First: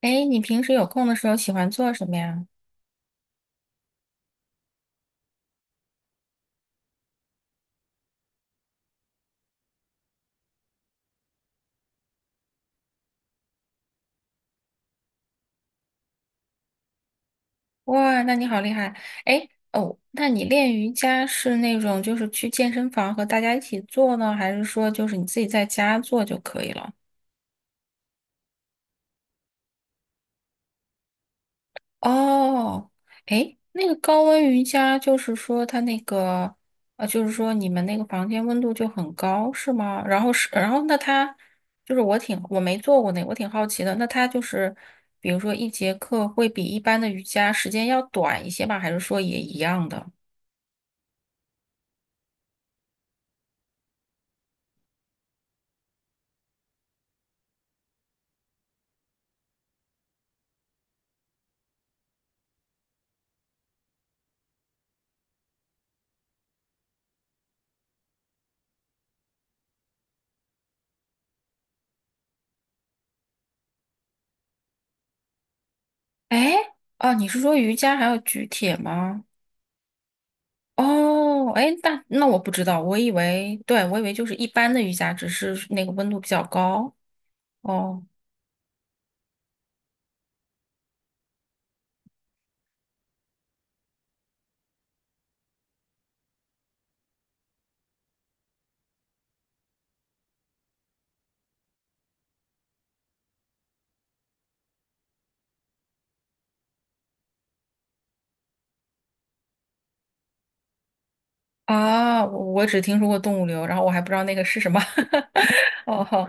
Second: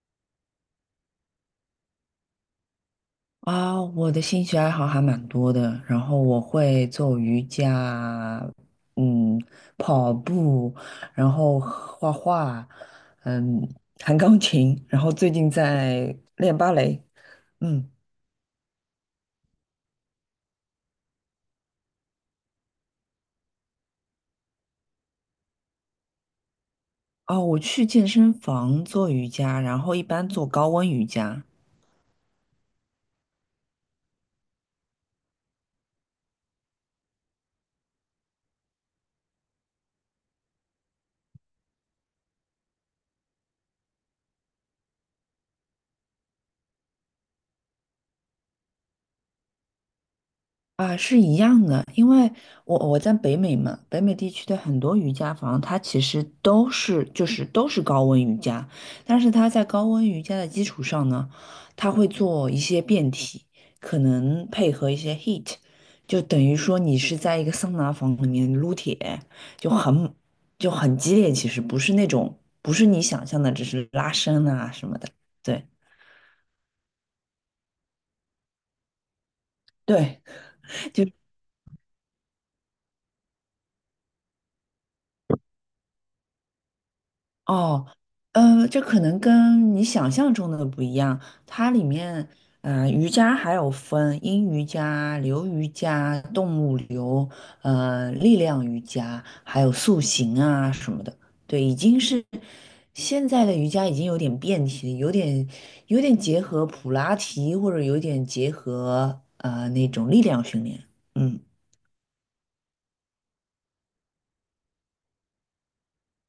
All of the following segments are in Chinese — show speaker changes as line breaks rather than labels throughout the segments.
哎，你平时有空的时候喜欢做什么呀？
啊，我的兴趣爱好还蛮多的，然后我会做瑜伽，嗯，跑步，然后画画，嗯，弹钢琴，然后最近在练芭蕾，嗯，
哇，那你好厉害！哎，哦，那你练瑜伽是那种就是去健身房和大家一起做呢，还是说就是你自己在家做就可以了？
哦，我去健身房做瑜伽，然后一般做高温瑜伽。
哦，诶，那个高温瑜伽就是说它那个，就是说你们那个房间温度就很高，是吗？然后是，然后那它就是我没做过那个我挺好奇的。那它就是，比如说一节课会比一般的瑜伽时间要短一些吧？还是说也一样的？
啊，是一样的，因为我在北美嘛，北美地区的很多瑜伽房，它其实都是高温瑜伽，但是它在高温瑜伽的基础上呢，它会做一些变体，可能配合一些 heat，就等于说你是在一个桑拿房里面撸铁，就很就很激烈，其实不是那种不是你想象的，只是拉伸啊什么的，对
诶，哦，你是说瑜伽还有举铁吗？
对。
哦，诶，那那我不知道，我以为，对，我以为就是一般的瑜伽，只是那个温度比较高。
哦，
哦。
这可能跟你想象中的不一样。它里面，瑜伽还有分阴瑜伽、流瑜伽、动物流、力量瑜伽，还有塑形啊什么的。对，已经是现在的瑜伽已经有点变体，有点结合普拉提，或者有点结合那种力量训练。嗯。
啊，我只听说过动物流，然后我还不知道那个是什么。哦吼，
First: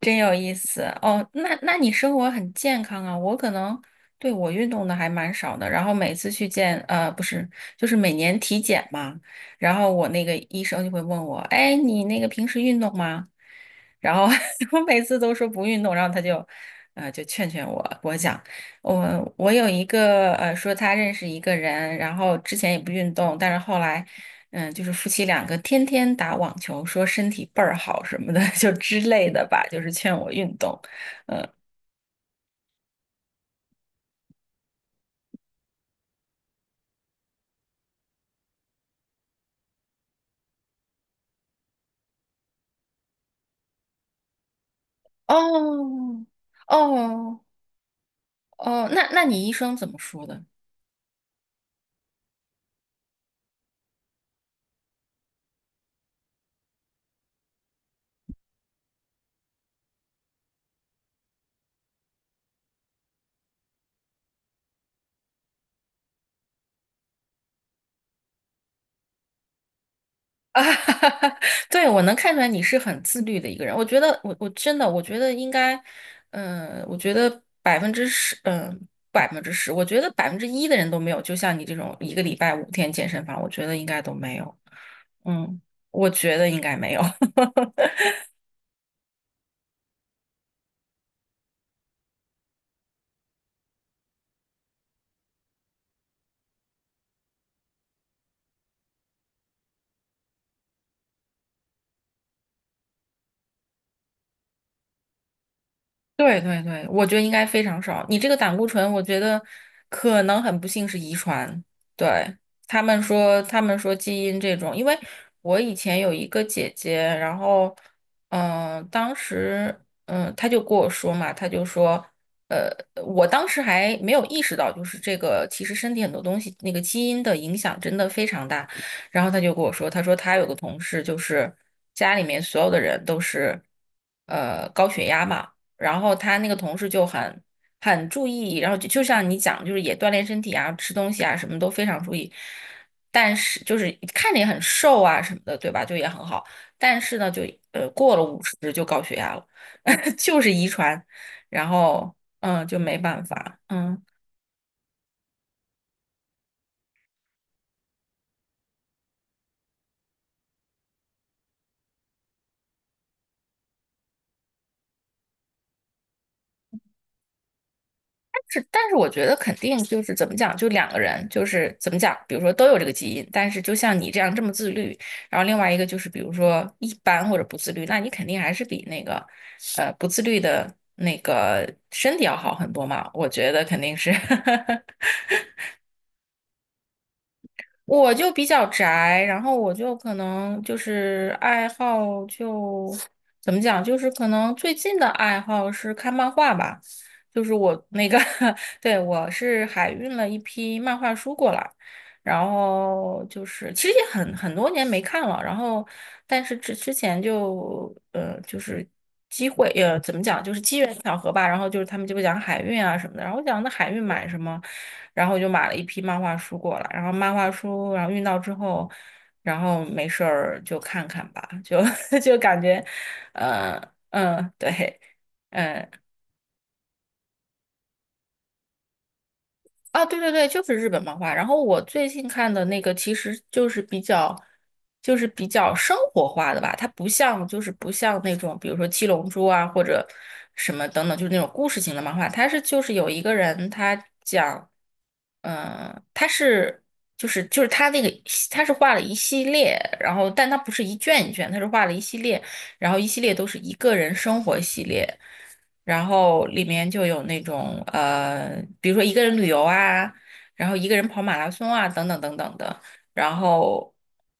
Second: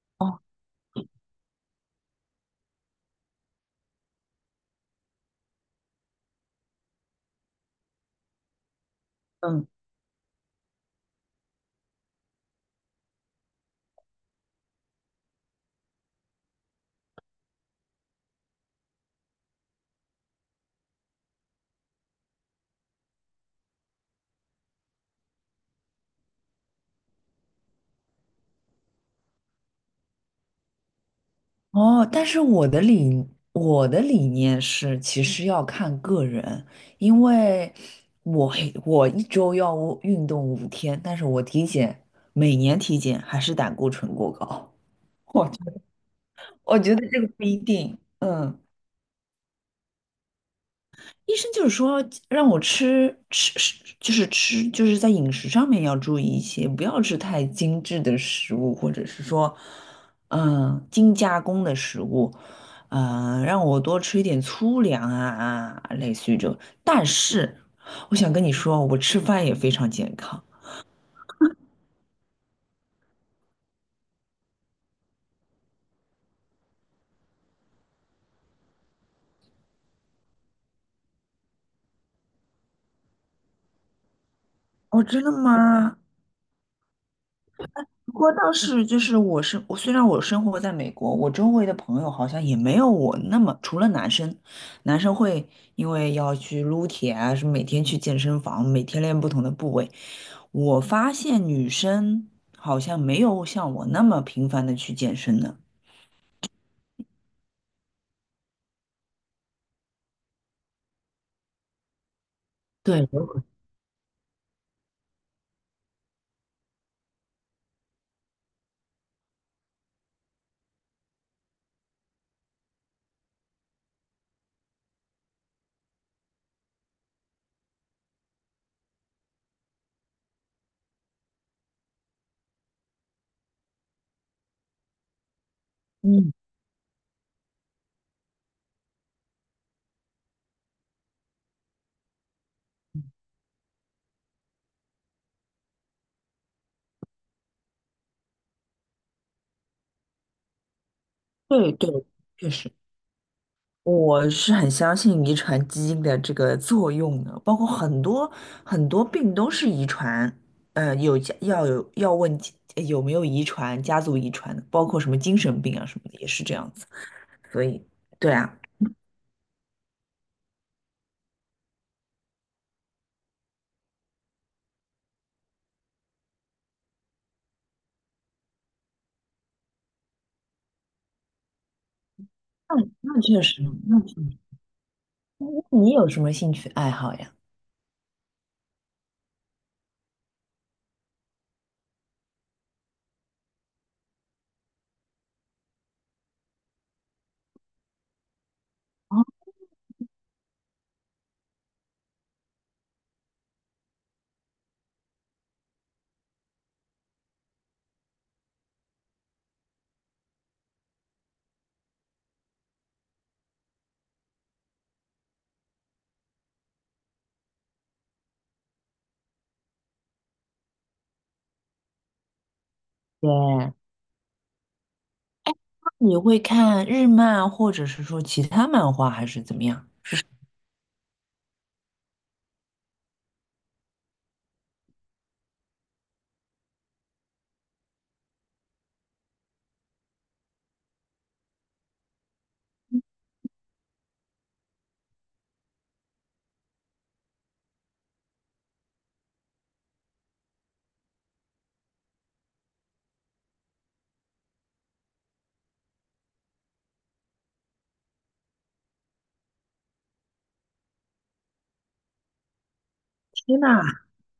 真有意思。哦，那那你生活很健康啊？我可能对我运动的还蛮少的，然后每次去见不是，就是每年体检嘛，然后我那个医生就会问我，哎，你那个平时运动吗？然后 我每次都说不运动，然后他就，就劝劝我。给我讲，我有一个说他认识一个人，然后之前也不运动，但是后来。嗯，就是夫妻两个天天打网球，说身体倍儿好什么的，就之类的吧，就是劝我运动。
哦，但是我的理念是，其实要看个人，因为我我一周要运动5天，但是我体检每年体检还是胆固醇过高。我觉得
哦，
我觉得这个
哦，
不一定。嗯。
哦，那那你医生怎么说的？
医生就是说让我吃，就是吃，就是在饮食上面要注意一些，不要吃太精致的食物，或者是说，精加工的食物，让我多吃一点粗粮啊，类似于这种。但是我想跟你说，我吃饭也非常健康。
啊，对，我能看出来你是很自律的一个人。我觉得，我真的，我觉得应该，我觉得百分之十，百分之十，我觉得1%的人都没有。就像你这种一个礼拜5天健身房，我觉得应该都没有。
哦，真的
嗯，
吗？
我觉得应该没有。
不过倒是就是我虽然我生活在美国，我周围的朋友好像也没有我那么，除了男生，男生会因为要去撸铁啊，什么每天去健身房，每天练不同的部位。我发现女生好像没有像我那么频繁的去健身呢。
对对对，我觉得应该非常少。你这个胆固醇，我觉得可能很不幸是遗传。对，他们
对，
说，他们说基因这种，因为我以前有一个姐姐，然后，当时，她就跟我说嘛，她就说，呃，我当时还没有意识到，就是这个其实身体很多东西那个基因的影响真的非常大。然后她就跟我说，她说她有个同事，就是家里面所有的人都是，高血压嘛。然后
嗯，
他那个同事就很注意，然后就像你讲，就是也锻炼身体啊，吃东西啊，什么都非常注意。但是就是看着也很瘦啊什么的，对吧？就也很好，但是呢，就过了50就高血压了，就是遗传，然
对对，
后
确
嗯
实。
就没办法，嗯。
我是很相信遗传基因的这个作用的，包括很多很多病都是遗传，有家要有要问家有没有遗传，家族遗传的，包括什么精神病啊什么的也是这样子。所以，对啊，
是，但是我觉得肯定就是怎么讲，就两个人就是怎么讲，比如说都有这个基因，但是就像你这样这么自律，然后另外一个就是比如说一般或者不自律，那你肯定还是比那个不自律的那个身体要好很
那
多嘛，
那
我
确
觉
实，
得肯定
那
是。
确实。那你有什么兴趣爱好呀？
我就比较宅，然后我就可能就是爱好就怎么讲，就是可能最近的爱好是看漫画吧，就是我那个 对，我是海运了一批漫画书过来，然后就是其实也很很多年没看了，然后但是之前就就是就是机缘巧合吧，然后就是他们就会讲海运啊什么的，然后我讲那海运买什么，然后我就买了一批漫画书过来，然后漫画书然后运到之后，然后没事儿就看看吧，就 就感觉，
对，
呃对，嗯、
你会看日漫或者是说其他漫画还是怎么样？
啊，对对对，就是日本漫画。然后我最近看的那个其实就是比较，就是比较生活化的吧，它不像就是不像那种比如说《七龙珠》啊或者什么等等，就是那种故事型的漫画。它是就是有一个人他讲，他是就是他那个他是画了一系列，然后但他不是一卷一卷，他是画了一系列，然后一系列都是一个人生活系列。然后里面就有那种比如说一个人旅游啊，然后一个人跑马拉松啊，等等等等的。然
天呐！
后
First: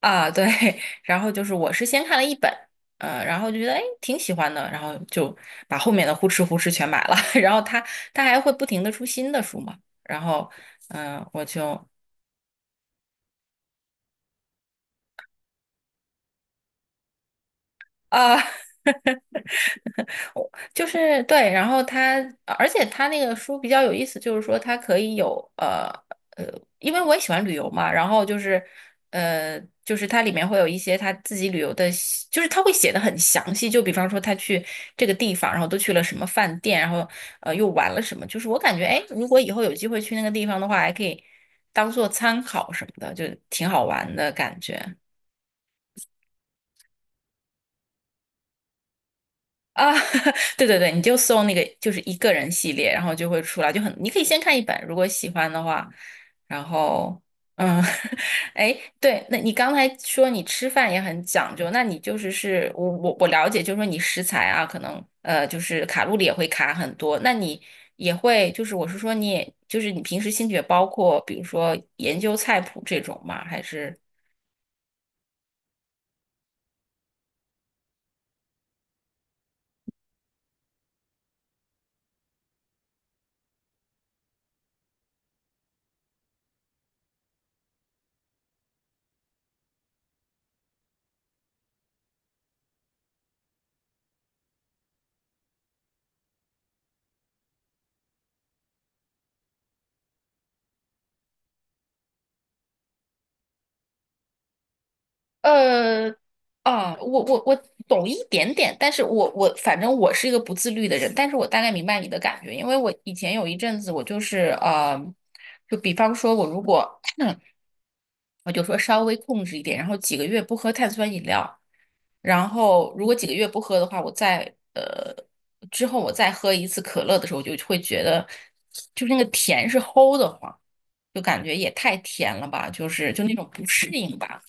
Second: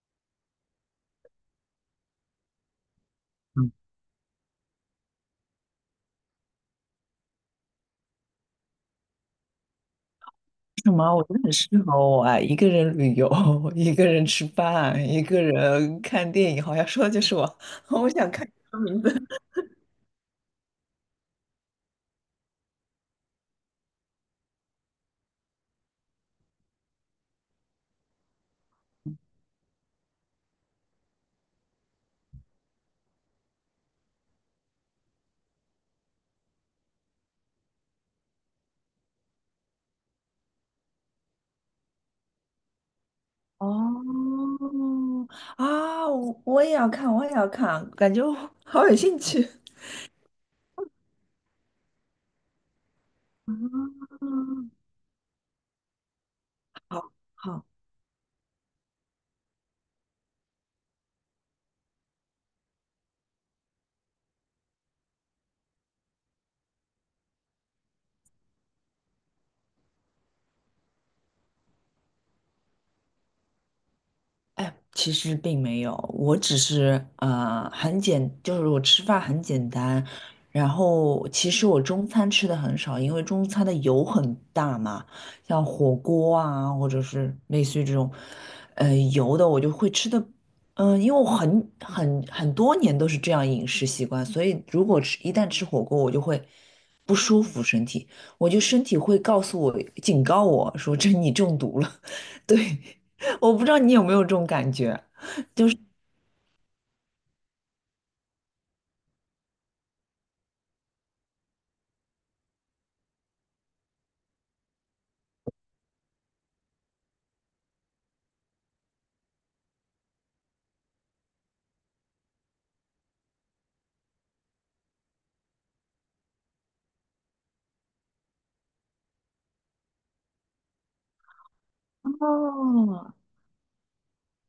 啊，对，然后就是我是先看了一本，然后就觉得哎挺喜欢的，然后就把后面的呼哧呼哧全买了。然后他他还会不停的出新的书嘛，然后
什么？我觉得
我
很
就
适合我啊！一个人旅游，一个人吃饭，一个人看电影，好像说的就是我。我想
啊。
看
我就是对，然后它，而且它那个书比较有意思，就是说它可以有呃，因为我也喜欢旅游嘛，然后就是就是它里面会有一些他自己旅游的细就是他会写的很详细，就比方说他去这个地方，然后都去了什么饭店，然后又玩了什么，就是我感觉哎，如果以后有机会去那个地方的话，还可以当做参考什么的，就挺好玩的
哦
感觉。
啊，我也要看，我也要看，感觉我好有兴趣。
啊，对对对，你就搜那个就是一个人系列，然后就会出来，就很，
啊，
你可以先看一本，如果喜欢的话，然
好，
后
好。
嗯，哎，对，那你刚才说你吃饭也很讲究，那你就是是我了解，就是说你食材啊，可能就是卡路里也会卡很多，那你也会就是我是说你也就是你平时兴趣也包括比如说研究菜谱这种吗？还是？
哎，其实并没有，我只是就是我吃饭很简单，然后其实我中餐吃的很少，因为中餐的油很大嘛，像火锅啊，或者是类似于这种，油的我就会吃的。因为我很多年都是这样饮食习惯，所以如果吃一旦吃火锅，我就会不舒服身体，我就身体会告诉我警告我说这你中毒了。对。我不知道你有没有这种感觉。
呃，啊，我懂一点点，但是我反正我是一个不自律的人，但是我大概明白你的感觉，因为我以前有一阵子我就是就比方说我如果 我就说稍微控制一点，然后几个月不喝碳酸饮料，然后如果几个月不喝的话，我再呃之后我再喝一次可乐的时候，我就会觉得就是那个甜是齁的慌，就感觉也太甜了吧，就是
哦。
就那种不适应吧。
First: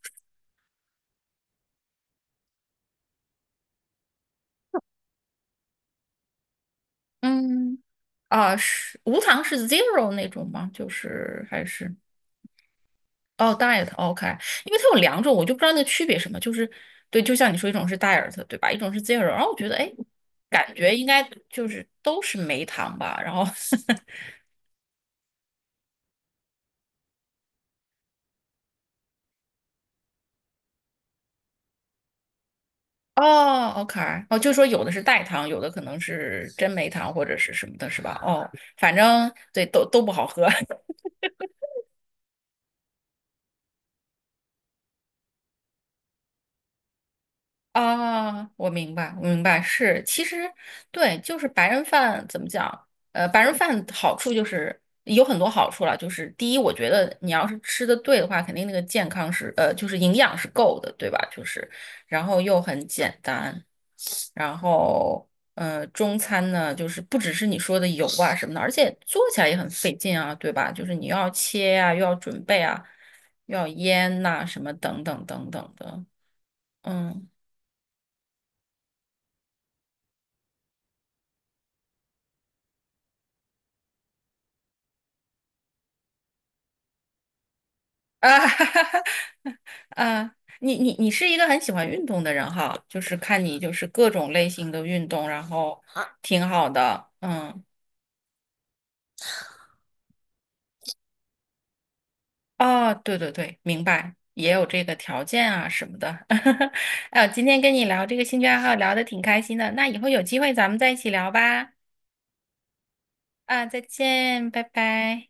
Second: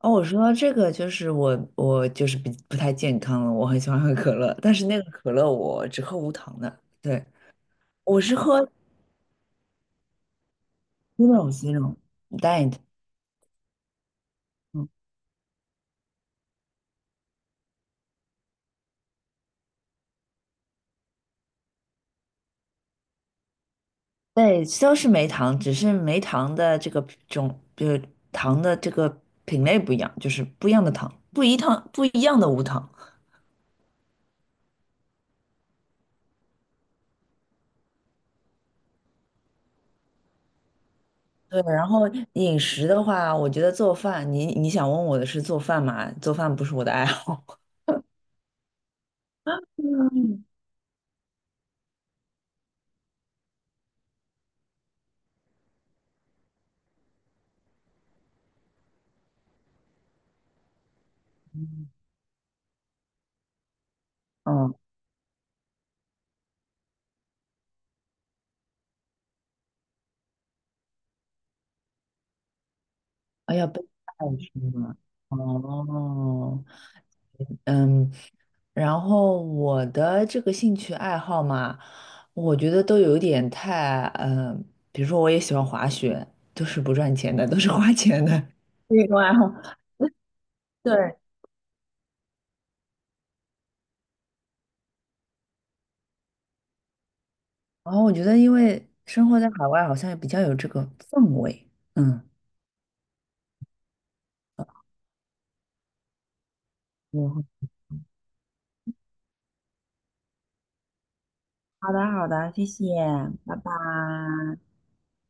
哦，我说到这个就是我就是比不太健康了，我很喜欢喝可乐，但是那个可乐我只喝无糖的。对，
嗯。
我是
啊，
喝
是无糖是 zero 那种吗？就是
zero
还是
zero diet。
哦，diet，OK，因为它
嗯，
有两种，我就不知道那区别什么。就是对，就像你说，一种是 diet，对吧？一种是 zero。然后我觉得，哎，感觉应该就是都是没糖吧。然后
对，都是没糖，只是没糖的这个种就是糖的这个品类不一样，就是不一样的糖，不一糖不一样的无糖。
哦，OK，哦，就说有的是代糖，有的可能是真没糖或者是什么的，是吧？哦，反正对，都都不好喝。
对，然后饮食的话，我觉得做饭，你想问我的是做饭嘛？做饭不是我的爱好。
啊，我明白，我明白，是，其实对，就是白人饭怎么讲？白人饭好处就是有很多好处了，就是第一，我觉得你要是吃的对的话，肯定那个健康是，就是营养是够的，对吧？就是，然后又很简单，然
嗯。
后中餐呢，就是不只是你说的油啊什么的，而且做起来也很费劲啊，对吧？就是你又要切呀、又要准备啊，
哎
又
呀，
要
被
腌
带
呐、
出
什么
了。
等等等等的，
哦，
嗯。
嗯，然后我的这个兴趣爱好嘛，我觉得都有点太，比如说我也喜欢滑雪，都是不赚钱的，都是花 钱的
啊，哈哈 哈，
运动爱好。
啊，你
对，
是一个很喜欢运动的人哈，就是看你就是各种类型的运动，然后挺好的，嗯，
然后我觉得因为生活在海外，好像也比较有这个氛围。嗯，
哦，对对对，明白，也有这个条件啊什么的，哎呦，今天
我
跟你聊这个兴趣爱好聊的挺开心的，那以后有机会咱们再一起聊吧，
好的，好的，谢谢，拜
啊，
拜。
再见，拜拜。